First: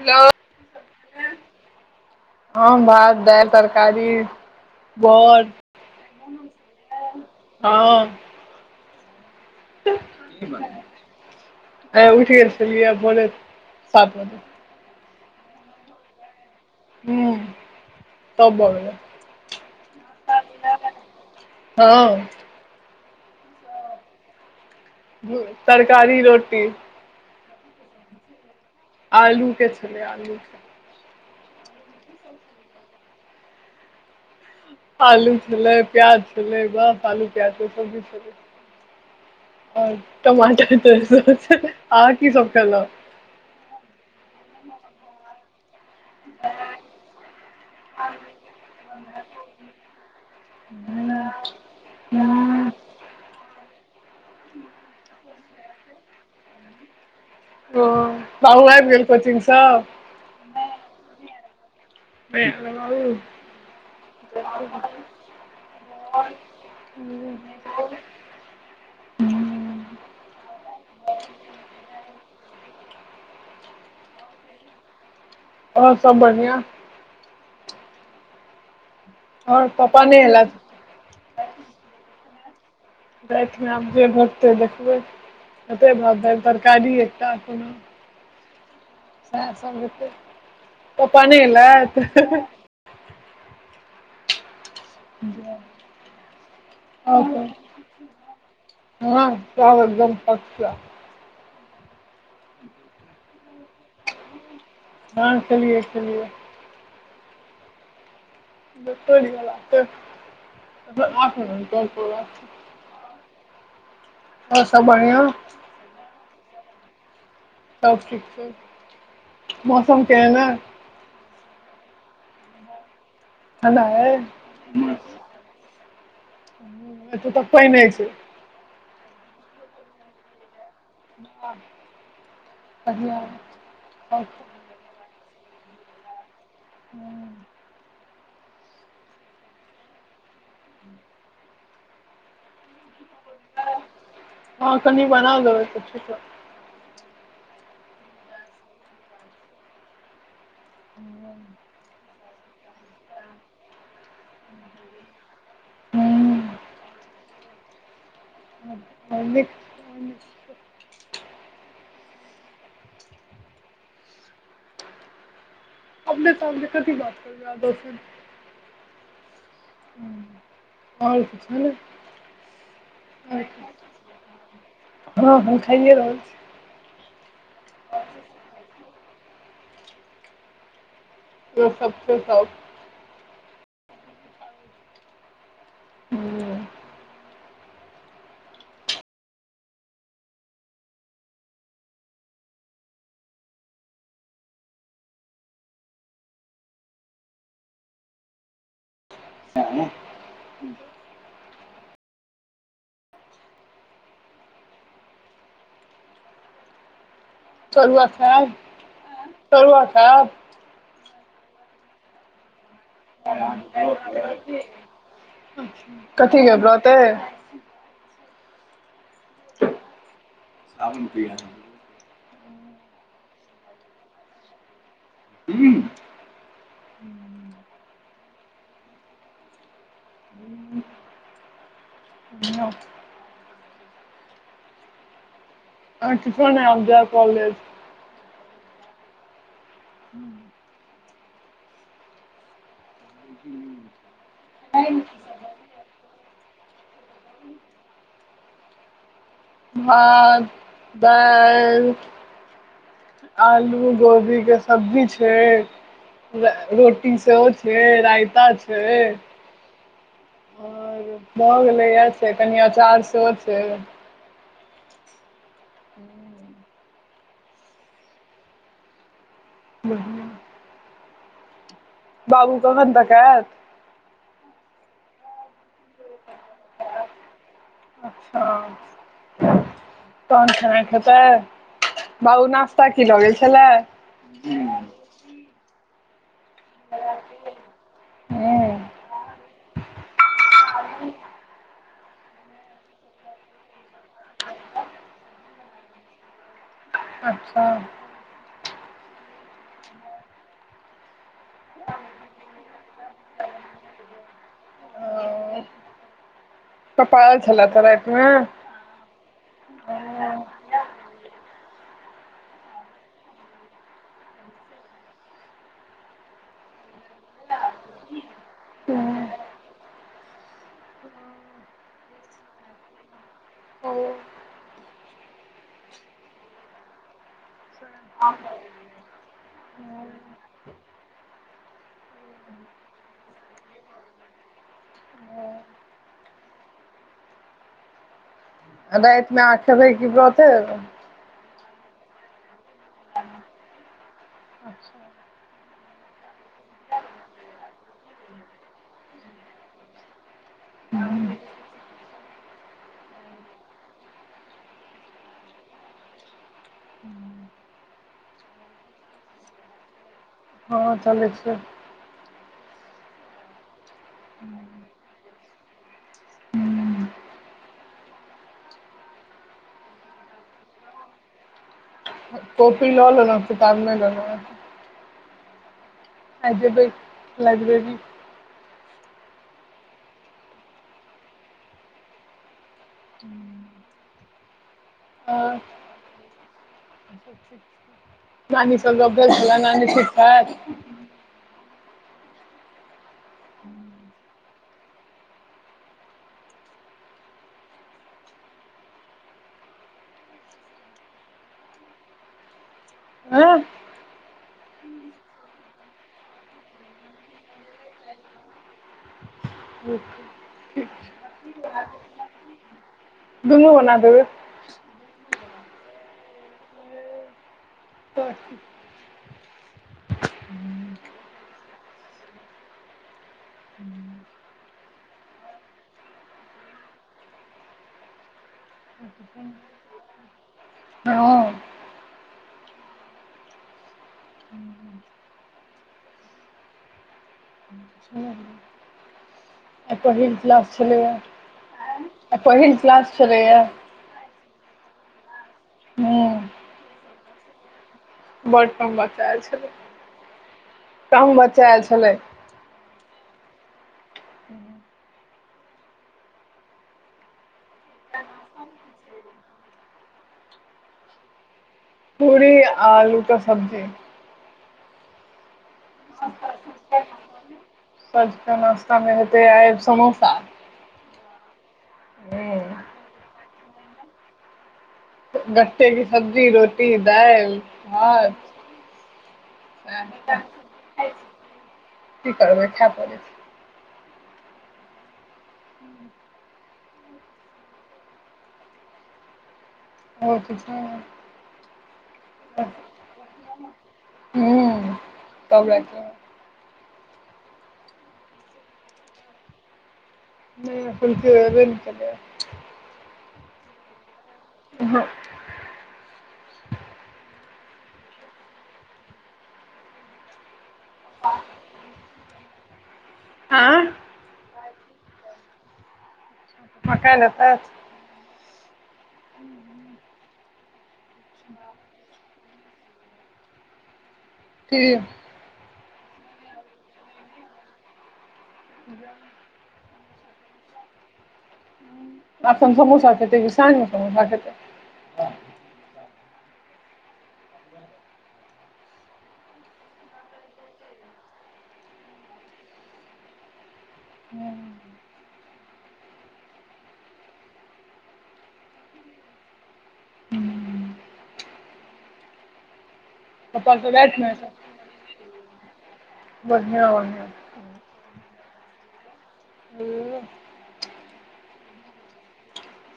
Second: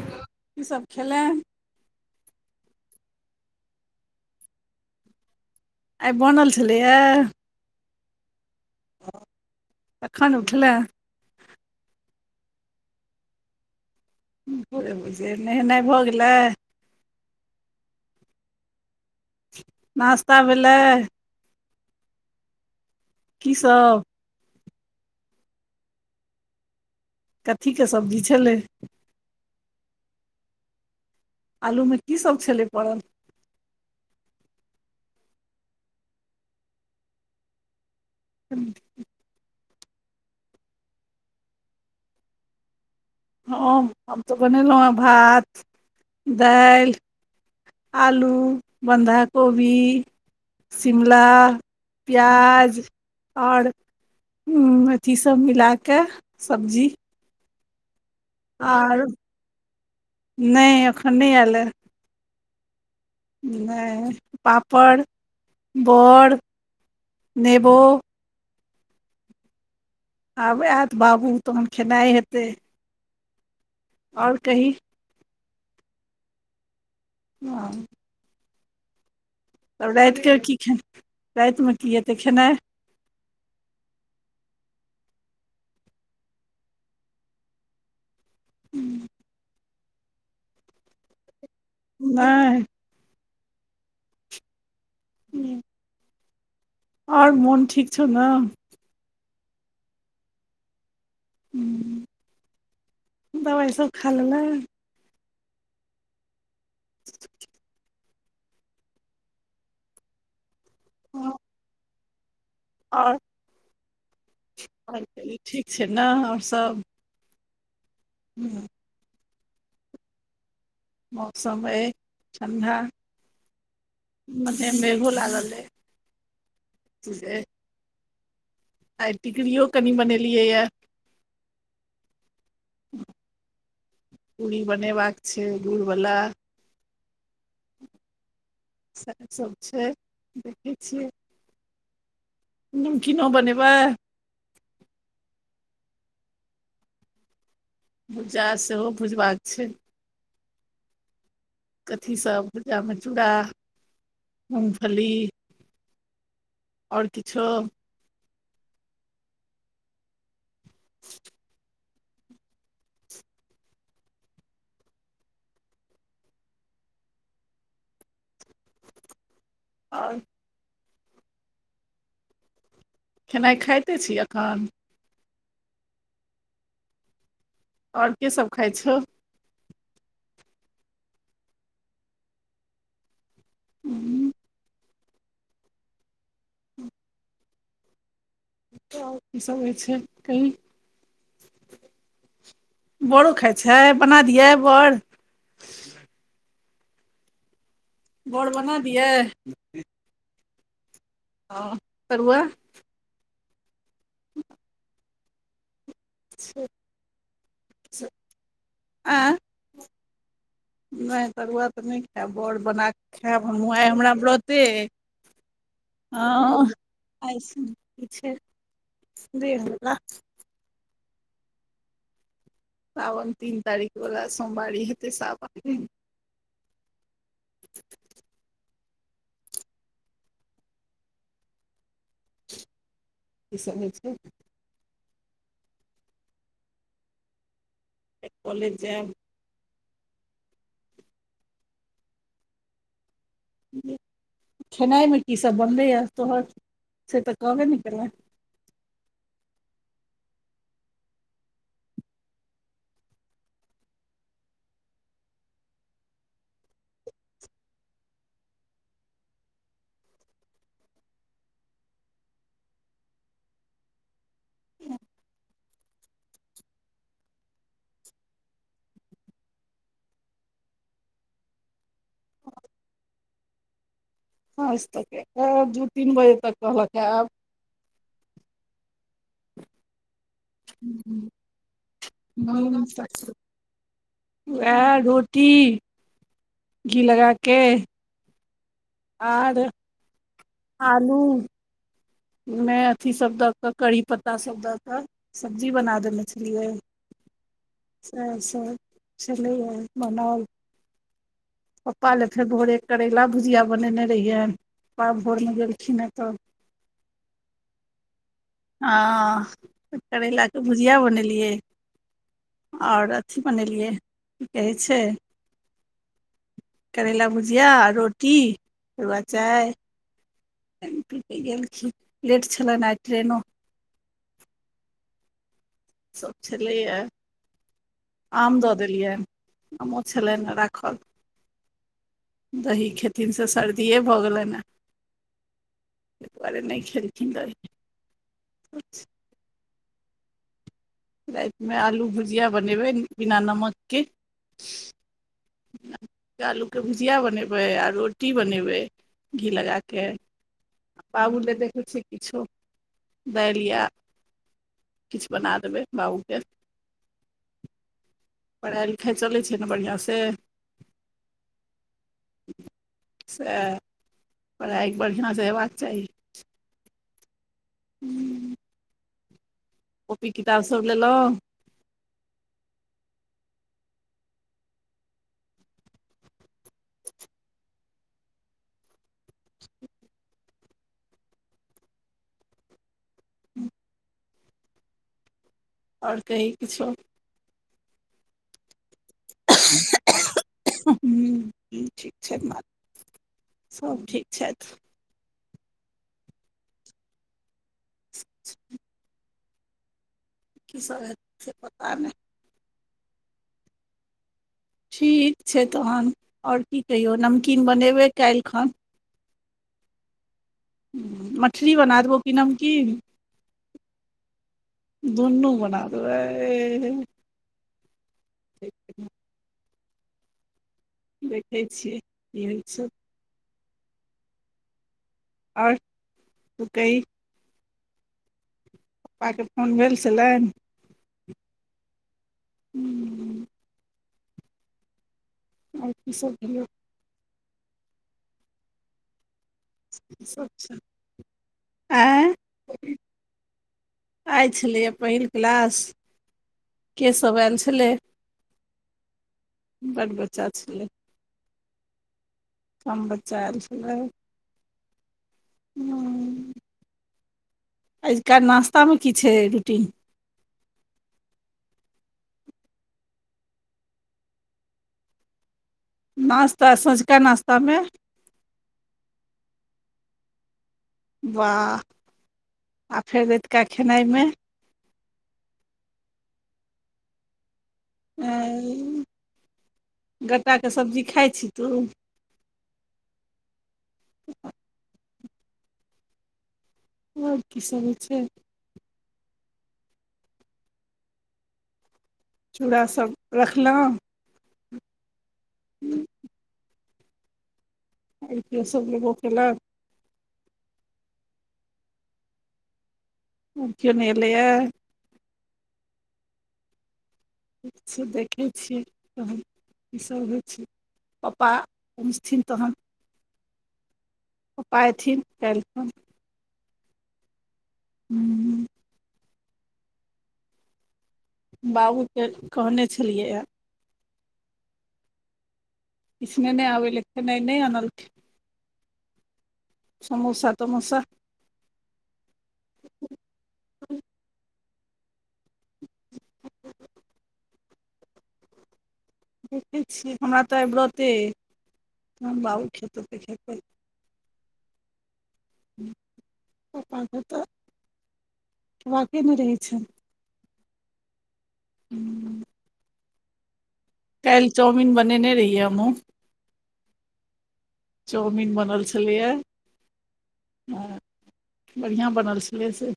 hello सभ खेलय हम भात दालि तरकारी बर आइ बनल छलैए हँ हँ हँ उठि गेल छलैय पोने सात बजे नेहेनाई भऽ गेलै हूँ सब भगेलै नश्ता भेलै हँ कीसभ तरकारी रोटी कथीके सब्जी छलै आलू के छलै आलू आलूमे की सब छलै पड़ल आलू छलै प्याज छलै बस आलू प्याज के सब्जी खलीयै [unintelligible] आओर टमाटर त आहाँ कि सब खेलै हम हम तऽ बनेलै है भात दालि आलू बन्धाकोबी शिमला प्याज ओर अथी सब मिलाकेऽ सब्जी ओ बाबू आबि आर गेल कोचिंग स नहि अखन नहि आयल ह [unintelligible] नहि पापड़ बड़ नेबो आब आयत बाबू तहन खेनाई हेतै ओर कही ओर सब बढ़ियां [unintelligible] आओर तब पापा नहि राति के की एलथि खेनाई रातिमे की हेतै खेनाई रातमे आब जे होतै देखबै हेतई भात दालि तरकारी एकटा कोनो [unintelligible] पप्पा नहि एलथ नहि [unintelligible] ओर मोन ठीक छौ ना हँ सभ एकदम फस्ट क्लास हु दबाई सब खालेलै हँ खेलियै खलियै [inaudible] [unintelligible] आँर आओर सब बढ़ियां छी ना हम सब सब ठीक छै मौसम केहनय मौसम अय ठण्डा ठण्डा अइ मने मेघो लागल एतऽ रहै तऽ पानि होछै आई टिकड़ियो कनि बनेलियै यऽ [unintelligible] बनेबाका छै गूड़ वला [unintelligible] सएह सब छै देखै छियै नमकीनो बनेबै हँ कनि बना देबै किछो भुज्जा सेहो भुजबाक छै हू [unintelligible] कथी सब भुजामे चूड़ा मूगफली हाँ, आओर किछो ह [inaudible] आन [inaudible] [inaudible] ताम क बात करू दोसर [inaudible] आओ [unintelligible] आ किछ ने [inaudible] केनाइ खाइते छी एखन हँ हम खाइए रहल छी ओर की सब खाई छ जे सब छै सब हूँ ह आ किसभ होइ छै कहीँ बड़ो खाइ छै बना दियै बड़ बर बना दियै ह तरुआ [unintelligible] से तरुआ खाइब आँय नहि तरुआ तऽ नहि खायब बड़ बना कऽ खायब हमहूँ आ हमरा बरते कथीके हँ व्रत अइ ठीक छै देह वला सावन प्रिया साावन तीन तारीख वला सोमवारी हेतै सावन दिन हू ह [inaudible] किसभ होइ छै ह किछन ह आब जा कॉलेज [inaudible] कॉलेज जाब हू [unintelligible] खेनाइमे की सब बनलैएा तोहर से तऽ कहबे नहि कलै भात दाल आलू गोभीके सब्जी छै र- रोटी सेहो छै रायता छै आओर भऽ गेलैए छै कनि अचार सेहो छै ह्म [unintelligible] [unintelligible] ह [inaudible] [inaudible] बाबू क [inaudible] खन त कत [inaudible] आज तब दू तीन बजे तक कहलका आएब अच्छा तन खेनाय खेतै बाबू नास्ता की लग गेल छलाय उएहा रोटी घी लगा के हू आर आलू मे अथी सभ दऽ कऽ करि पत्ता सब दऽ कऽ सब्जी बना देने छलियै अच्छा स सर छललै मनाल [unintelligible] [unintelligible] पप्पा ले फेर भोरे करैला भुजिया बनेने रहियैन पाब भोर मे गेलखिन हँ तऽ क पप्पा छला तऽ रातिमे [unintelligible] [unintelligible] हँ तऽ करैलाके भुजिया बनेलियै आओर अथी बनेलियै की कहै छै करैला भुजिया रोटी रुआ चाय पानि पीके गेलखिन लेट छलनि आई ट्रेनो सब छलैए [inaudible] [inaudible] आम दऽ देलियैनि आमो छलैनि हांराखल दही खेथिन से सर्दिेए भऽ गेलैनि ताहि दुआरे नहि खेल खिन दही तमे आखे भै की ब्रत ह [inaudible] [inaudible] रैतिमे आलू भुजिया बनेबै बिना नमकके आलूके भुजिया बनेबै आ रोटी बनेबै घी लगाके बाबुले देखै छियै किछो दालि या [unintelligible] [unintelligible] किछ बना देबै बाबूके पढ़ाई लिखाई चलै छै ने बढ़िआँसे हँ चलै छैय सेह पढ़ाई बढ़िआँसँ हेबाक चाही हूँ कॉपी किताब सभ लेलहुँ कॉपी लऽ ललेनाँ किताब नै लेलौ आई जेबयै लईबरेरी हूँ [unintelligible] आ और कही किछो नानी सब अभ्यास भेल नानी छीक ख [unintelligible] [unintelligible] हूँ ठीक छै नानी सब ठीक छैथ ह [unintelligible] [unintelligible] की सब हेतै पता नहि [unintelligible] [unintelligible] ठीक छै तहन आओर की कहियौ नमकीन बनेबै काल्हि खन ठीक छै [unintelligible] ह मठरी बना देबौ की नमकीन दुनू बनादेबै दुनू बना देबै ठीक [unintelligible] देखै छियै इही सब [unintelligible] हूँ आओर ओ कही पापा क फोन भेल छलनि हँ आई की सब भेलै [unintelligible] की पहिल सब क्लास छै छलेए आँय पहिल क्लास छलेए आयल छलैए पहिल क्लास हूँ केसभ आयल छलै बड कम बच्चा आयल छल बड बच्चा छलै कम बच्चा आयल छलै कम बच्चा आयल छलै हू हँ एजका नाश्तामे की छै रूटीन पूरी आलू क सब्जी नाश्ता सोझका नाश्तामे शाम क नाश्तामे हेतै आइ समोसा हूँ वाह आ फेर रतिका खेनाइमे गट्ठे की सब्जी रोटी दालि हँ गट्टाके सब्जी खाइ छी तू की करबै खा पड़ते आओर की सब होइ छै और किछो न चूड़ासभ रखलहुँ हू तब लाग आ सब लो केलक [unintelligible] नहि फुलक ओे न चलय [unintelligible] केयने अयले यो ह [unintelligible] छै देखै छियै तहन कीसभ होइ छै पापा पँथिन तहन आँ पापा इथिन काइल खन माँ काइल एथाइथ हूँ बाबूके कहने छलियैए की किस नहि आबै ले नहि नहि अनलके ज [unintelligible] समोसा तमोसा अखन समोसा खते की शाझ म ह [unintelligible] देखैत छियै हमरा तऽ आइ बरतै अय बाबू खेत ओतऽ खेतै हू पापा खेतय तऽ वाके मे रहै छन पापा तऽ रातमे अतय [inaudible] बनेने रहियै हमु बढ़िआ चौमीन बनल छलैए हँ बढ़िआँ बनल छलै से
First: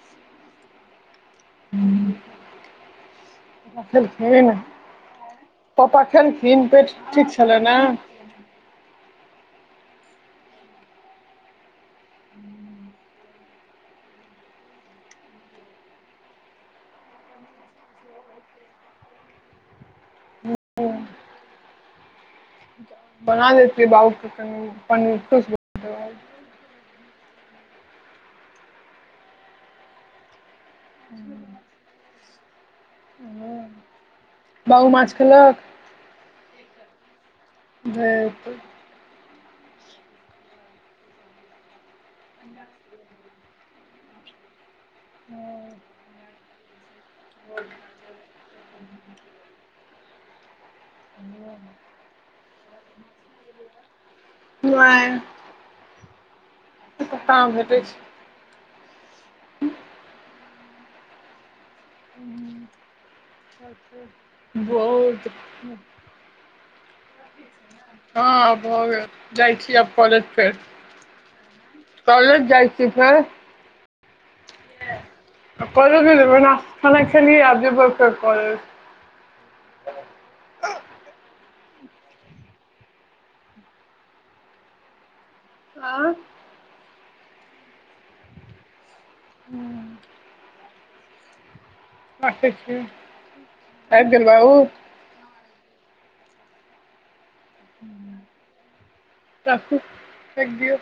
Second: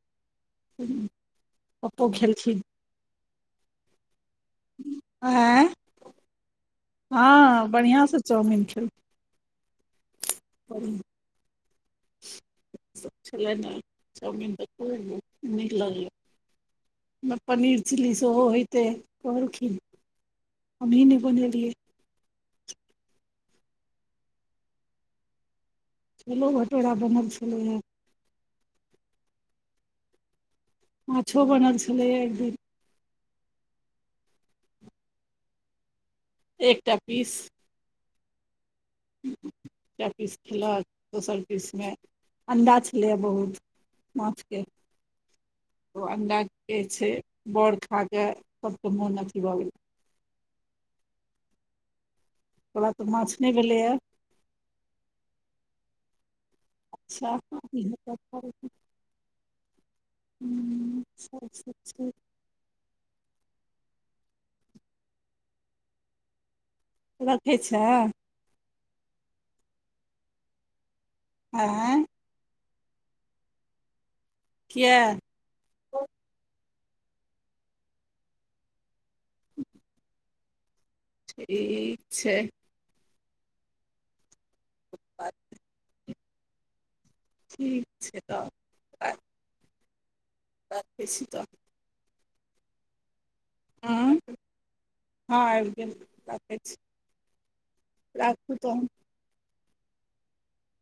पप्पो खेलखिन खेलखिन आँय पप्पा खेलखिन पेट ठीक छलै ने चौमिन खेल ह [unintelligible] सब छलै ने चौमिन तऽ खूब नीक लगले न पनीर चिली सेहो होइतै कहलखिन हमही नहि बनेलियै बना लैती बाऊ संगक छलो भटोरा बनल छलौ हए माछो बनल छलैए एक दिन हँ बाउ माछ खेलक एकटा पीस भ [inaudible] कए पीस खेलक दोसर पीसमे अणडा छलैए बहुत माछके ओ अंडाे के छै बड़ खाकऽ सबके मोन अथी भऽ गेल ह [inaudible] तोरा माछ नहि भेलैए [inaudible] एकर अच्छा कहाँ भेटै छै ह अ [inaudible] बहुत रखै छै हँ भऽ गेल जाइ छी आब काॅलेज फेर हँ [inaudible] कॉलेज जाइ छी फेर किया क को खान खेलिय आब जेबय फेर काॅलेज [inaudible] ठीक छै ब [inaudible] आँय ठीक छै तऽ राखे छी त राखे छै आबि हँ गेल बायोत हँ आब गेल राखै छी राखू तऽ राखू रैख दिओ